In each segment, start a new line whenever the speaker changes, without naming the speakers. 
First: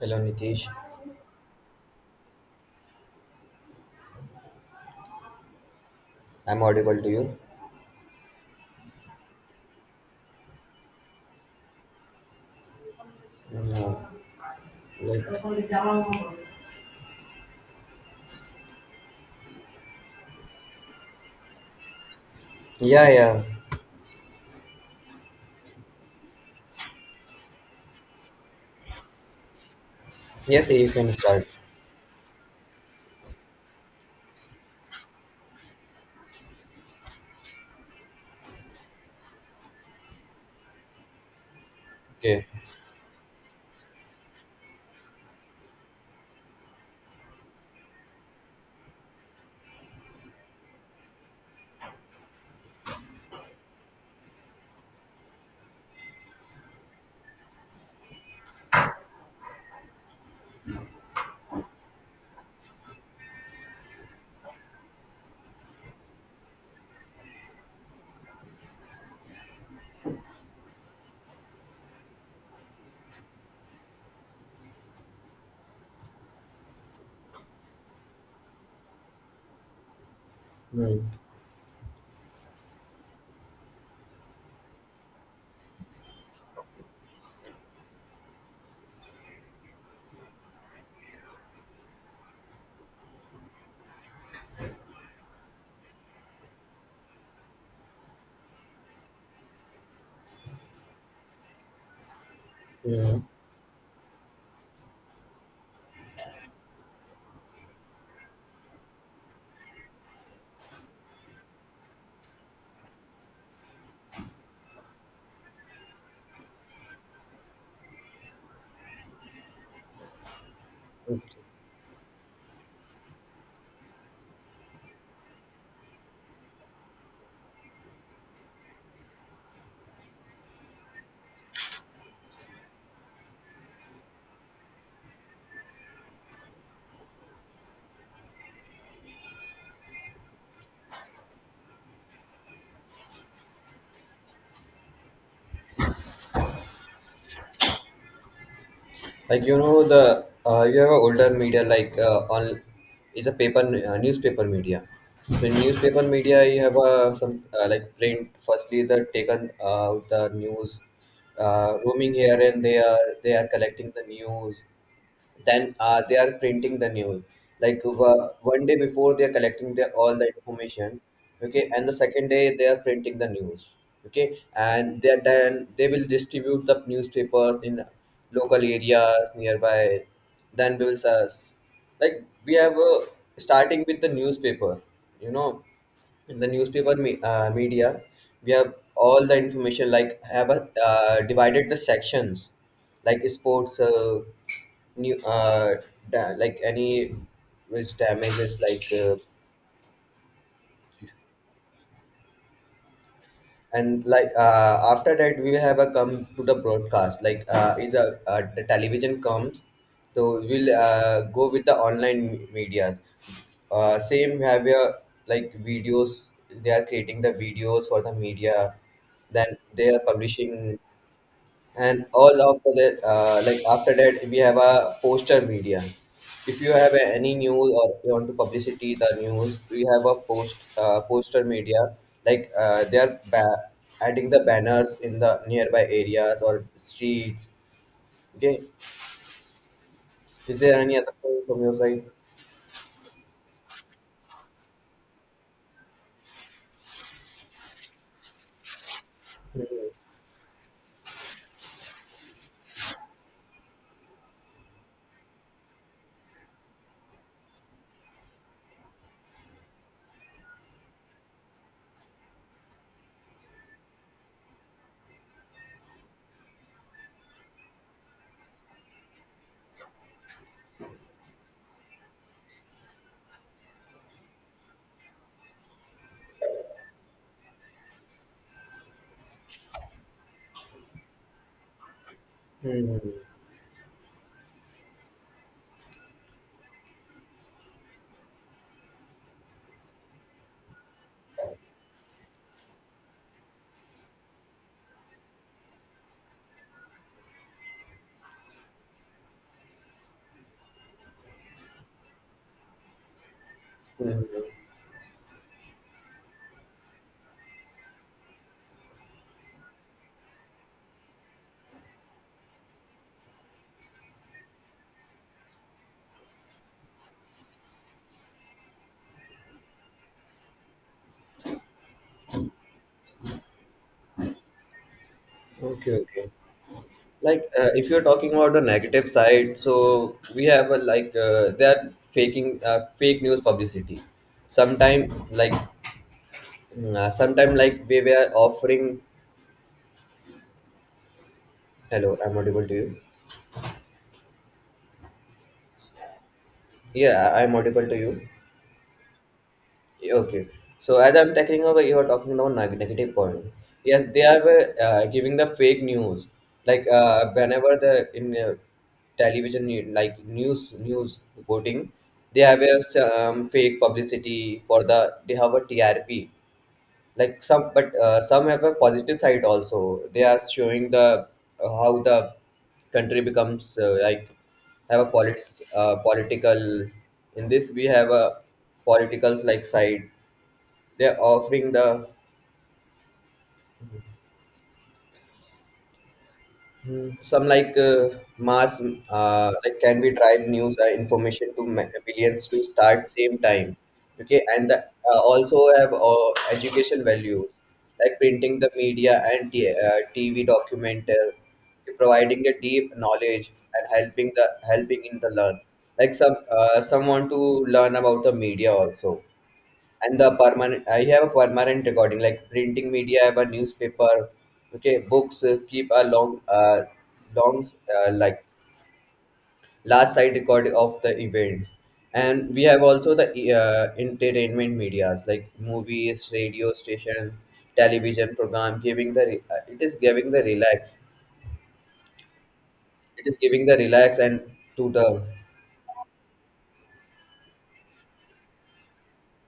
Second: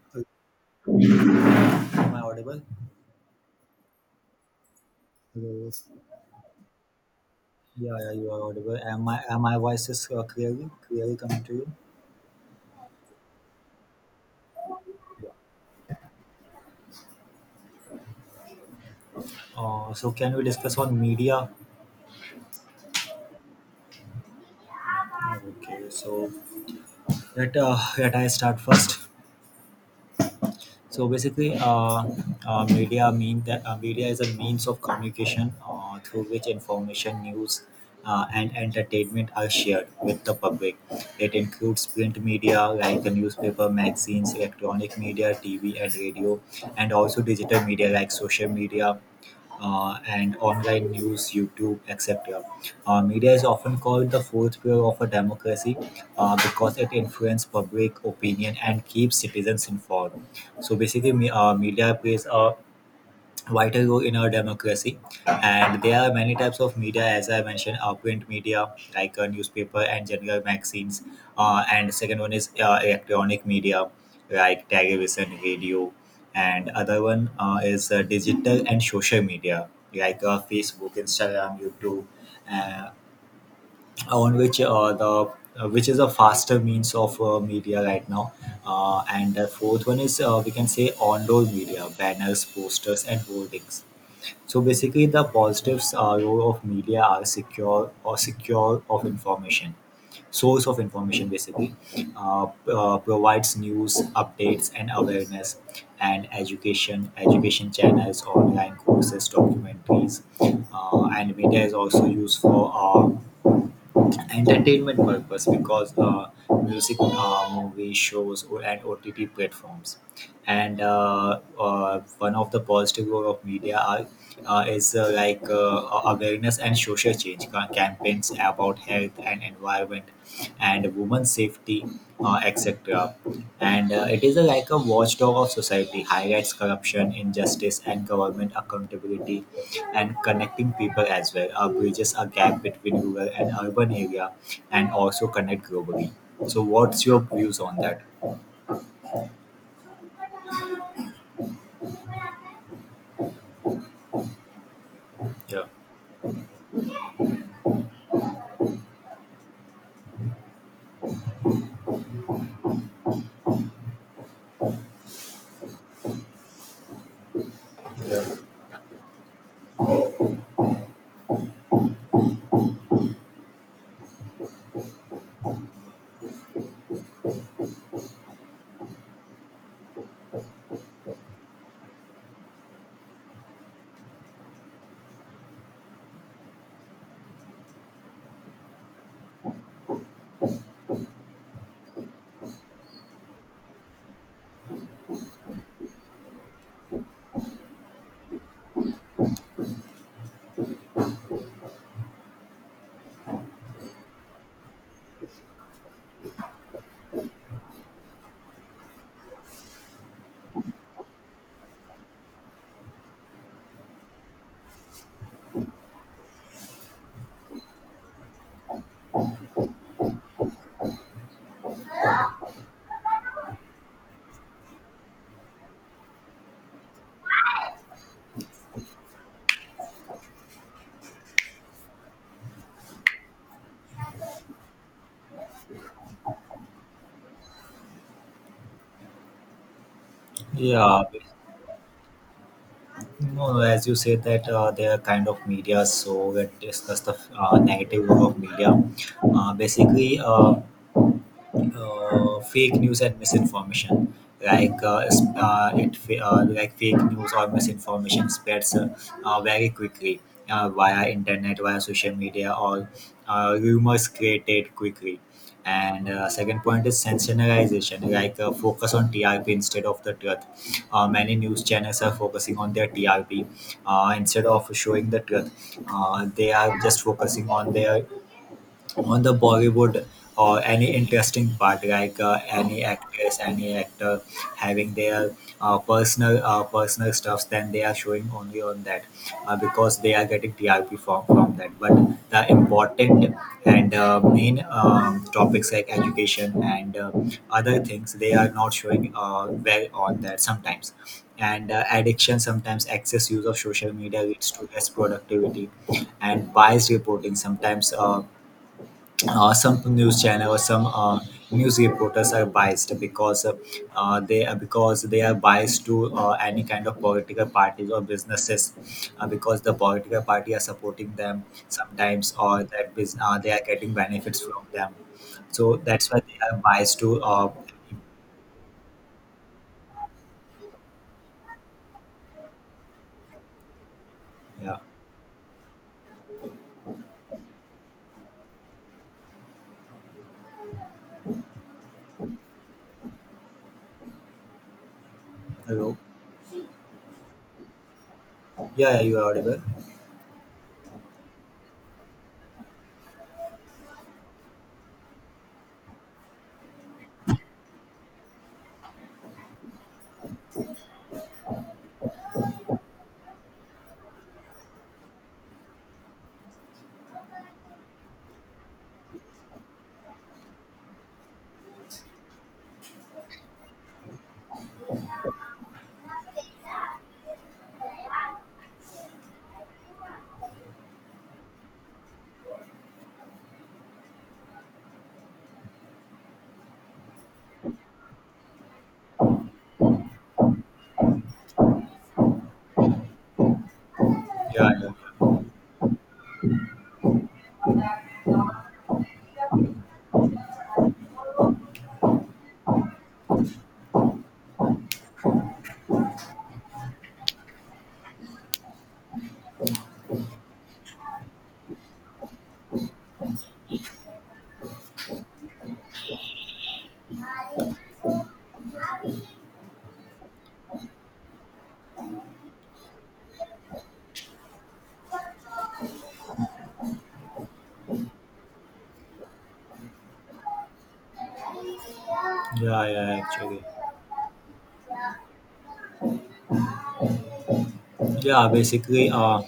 Hello
Hello,
Nitish,
am I audible? Hello.
I'm audible to you.
Yeah, yeah, you are audible. Am my voice is clearly coming to you?
No, like,
So can we discuss on media?
yeah, yeah,
Okay, so let let I start first.
yes, you
So
can start.
basically, media mean that media is a means of communication through which information, news, and entertainment are shared with the public. It includes print
Okay.
media like the newspaper, magazines, electronic media, TV, and radio, and also digital media like social media, and online news, YouTube, etc. Media is often called the fourth pillar of a democracy because it influences public opinion and keeps citizens informed. So basically, media plays a vital role in our democracy, and there are many types of media. As I mentioned, print media like newspaper and general magazines, and second one is electronic media like television, radio, and other one is digital and social media like Facebook,
Hmm.
Instagram, YouTube, uh, on which the which is a faster means of media right now. And the fourth one is we can say on-door media, banners, posters, and hoardings. So basically, the positives role of media are secure or secure of information, source of information basically,
Yeah.
provides news, updates, and awareness, and education, education channels, online courses, documentaries, and media is also used for. Entertainment purpose, because music, movie shows, or and OTT platforms. And one of the positive role of media are, is like awareness and social change campaigns about health and environment and women's safety, etc. And it is a, like a watchdog of society, highlights corruption, injustice, and government accountability and connecting people as well. Our bridges a gap between rural and urban area and also connect globally. So what's your views on that?
Like you know the you have a older media like on is a paper newspaper media. The
Yeah.
newspaper media you have some like print. Firstly, the taken the news, roaming here and they are collecting the news. Then they are printing the news like one day before they are collecting the, all the information. Okay, and the second day they are printing the news. Okay, and they are, then they will distribute the newspapers in local areas nearby. Then we will search, like we have starting with the newspaper, you know. In the newspaper, media, we have all the information, like have a, divided the sections like sports, new uh, like any, which damages, like and like after that we have a come to the broadcast, like is a the television comes. So we'll go with the online media, same have your, like videos, they are creating the videos for the media, then they are publishing. And all after that, like after that we have a poster media. If you have any news or you want to publicity the news, we have a poster media, like they are adding the banners in the nearby areas or streets. Okay, is there any
Yeah,
other point from your side?
no, no, as you said that they are kind of media, so let's discuss the negative role of media. Uh,
Hmm.
basically, uh, uh, fake news and misinformation, like it fa- like fake news or misinformation spreads very quickly via internet, via social media, or rumors created quickly. And second point is sensationalization, like focus on TRP instead of the truth. Uh, many news channels are focusing on their TRP, instead of showing the truth. Uh, they are just focusing on their, on the Bollywood or any interesting part, like any
Hmm.
actress, any actor having their personal stuffs, then they are showing only on that, because they are getting TRP from that. But the important and main topics like education and other things, they are not showing well on that sometimes. And addiction, sometimes excess use of social
Hmm.
media leads to less productivity, and biased reporting sometimes. Some news channel or some news reporters are biased, because they are biased to any kind of political parties or businesses, because the political party are supporting them sometimes, or they are getting benefits from them, so
Okay,
that's why
okay,
they are biased to
like if you're talking about the negative side, so we have a, like they are faking fake news publicity
yeah.
sometime, like mm, sometime like they were offering. Hello, I'm audible to you?
Hello.
Yeah, I'm audible to you.
Yeah, yeah, you are audible.
Okay. So as I'm tackling over, you are talking about negative point. Yes, they are giving the fake news. Like whenever the in television, like news reporting, they have a fake publicity for the. They have a TRP. Like some, but some have a positive side also. They are showing the how the country becomes like, have a politics, political, in this we have a politicals like side, they're offering the, hmm, some like mass, like can we drive news information to millions to start same time. Okay, and
Yeah,
the,
yeah.
also have education value, like printing the media and tv documentary, providing the deep knowledge and helping in the learn, like some someone to learn about the media also. And the permanent, I have a permanent recording, like printing media, I have a newspaper. Okay, books keep a long like last side record of the events. And we have also the entertainment medias, like movies, radio station, television program, giving the it is giving the relax,
Yeah, yeah,
it is
actually,
giving the relax and to the.
yeah, basically, uh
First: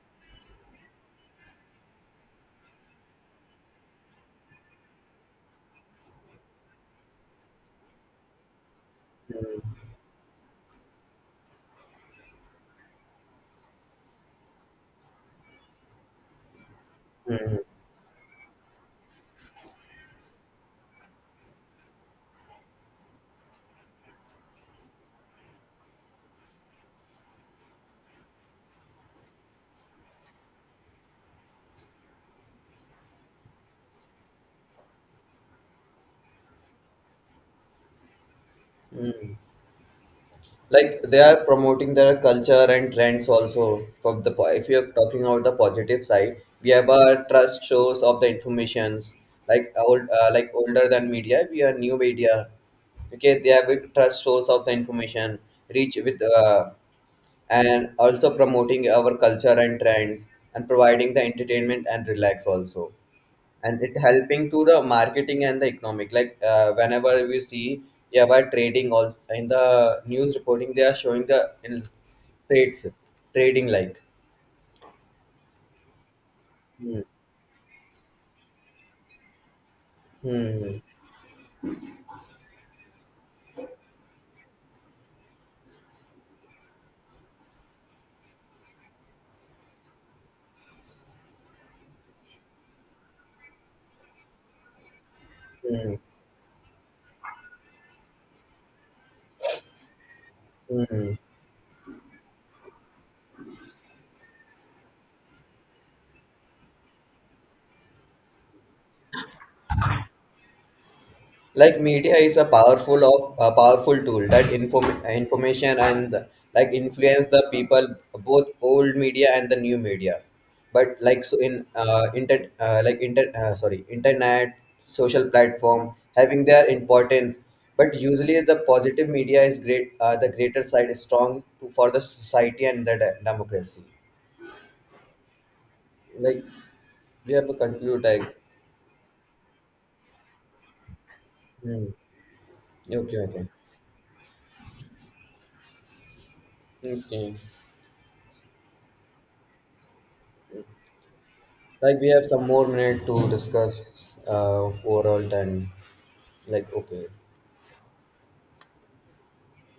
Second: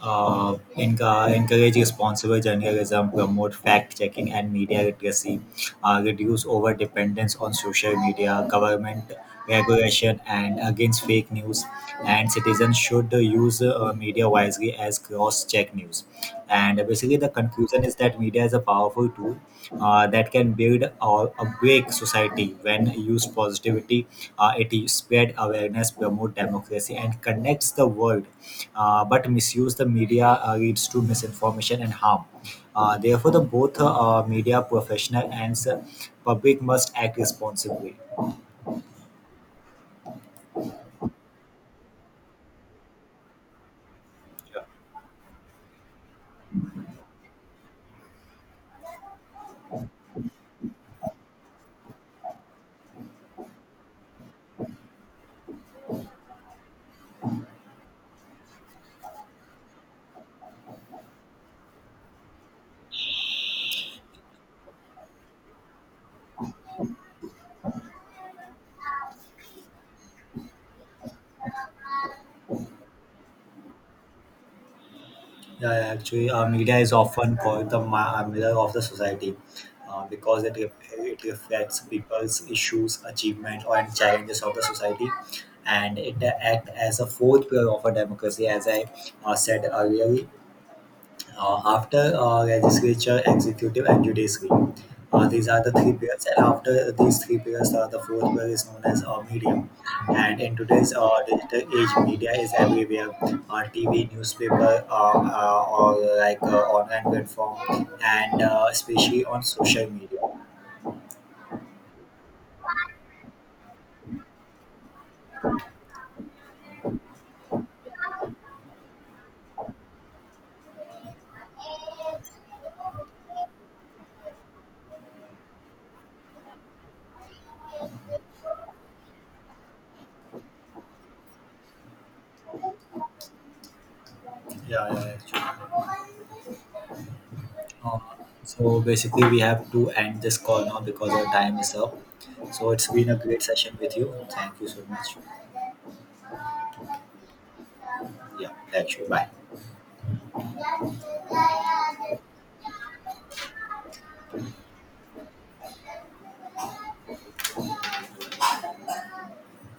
uh, enca- encourage responsible journalism, promote fact checking and media literacy, reduce over dependence on social media, government regulation, and against fake news. And citizens should use media wisely as cross check news. And basically, the
Mhm.
conclusion is that media is a powerful tool that can build or a break society. When used positivity, it spread awareness, promote democracy, and connects the world. But misuse the media leads to misinformation and harm. Therefore, the both media professional and public must act responsibly.
Mhm. Like they are promoting their culture and trends also from the if you're talking about the positive side, we have a trust source of the information, like old, like older than media we are new media. Okay, they have a trust source of the information, reach with, and also promoting our culture and trends, and providing the entertainment and relax also. And it helping to the marketing and the economic, like whenever we see, yeah, by trading also, in the news reporting they are showing the in trades, trading like.
Yeah, yeah, actually, media is
Hmm.
often called the mirror of the society, because
Hmm.
it reflects people's issues, achievements, and challenges of the society, and it acts as a fourth pillar of a democracy, as I said earlier. After legislature, executive, and judiciary, these are the three
Hmm.
pillars. And after these three pillars, the fourth pillar is known as media. And in today's
Hmm.
digital age, media is everywhere: TV, newspaper, or like online platform, and especially on social media.
Like media is a powerful of a powerful tool that inform information and like influence the people, both old media and the new media. But like so in inter like inter sorry, internet, social platform having their importance. But usually the positive media is great the greater side is strong to, for the society and the democracy.
Yeah, yeah, actually.
Like we have to
Uh,
conclude like.
so basically, we have to end this call now because our time is
Hmm.
up. So it's been a
Okay,
great
okay.
session with you. Thank you so much.
Okay.
Yeah, thank you. Bye.
Like we
Wow.
have some more minute to discuss overall time. Like okay.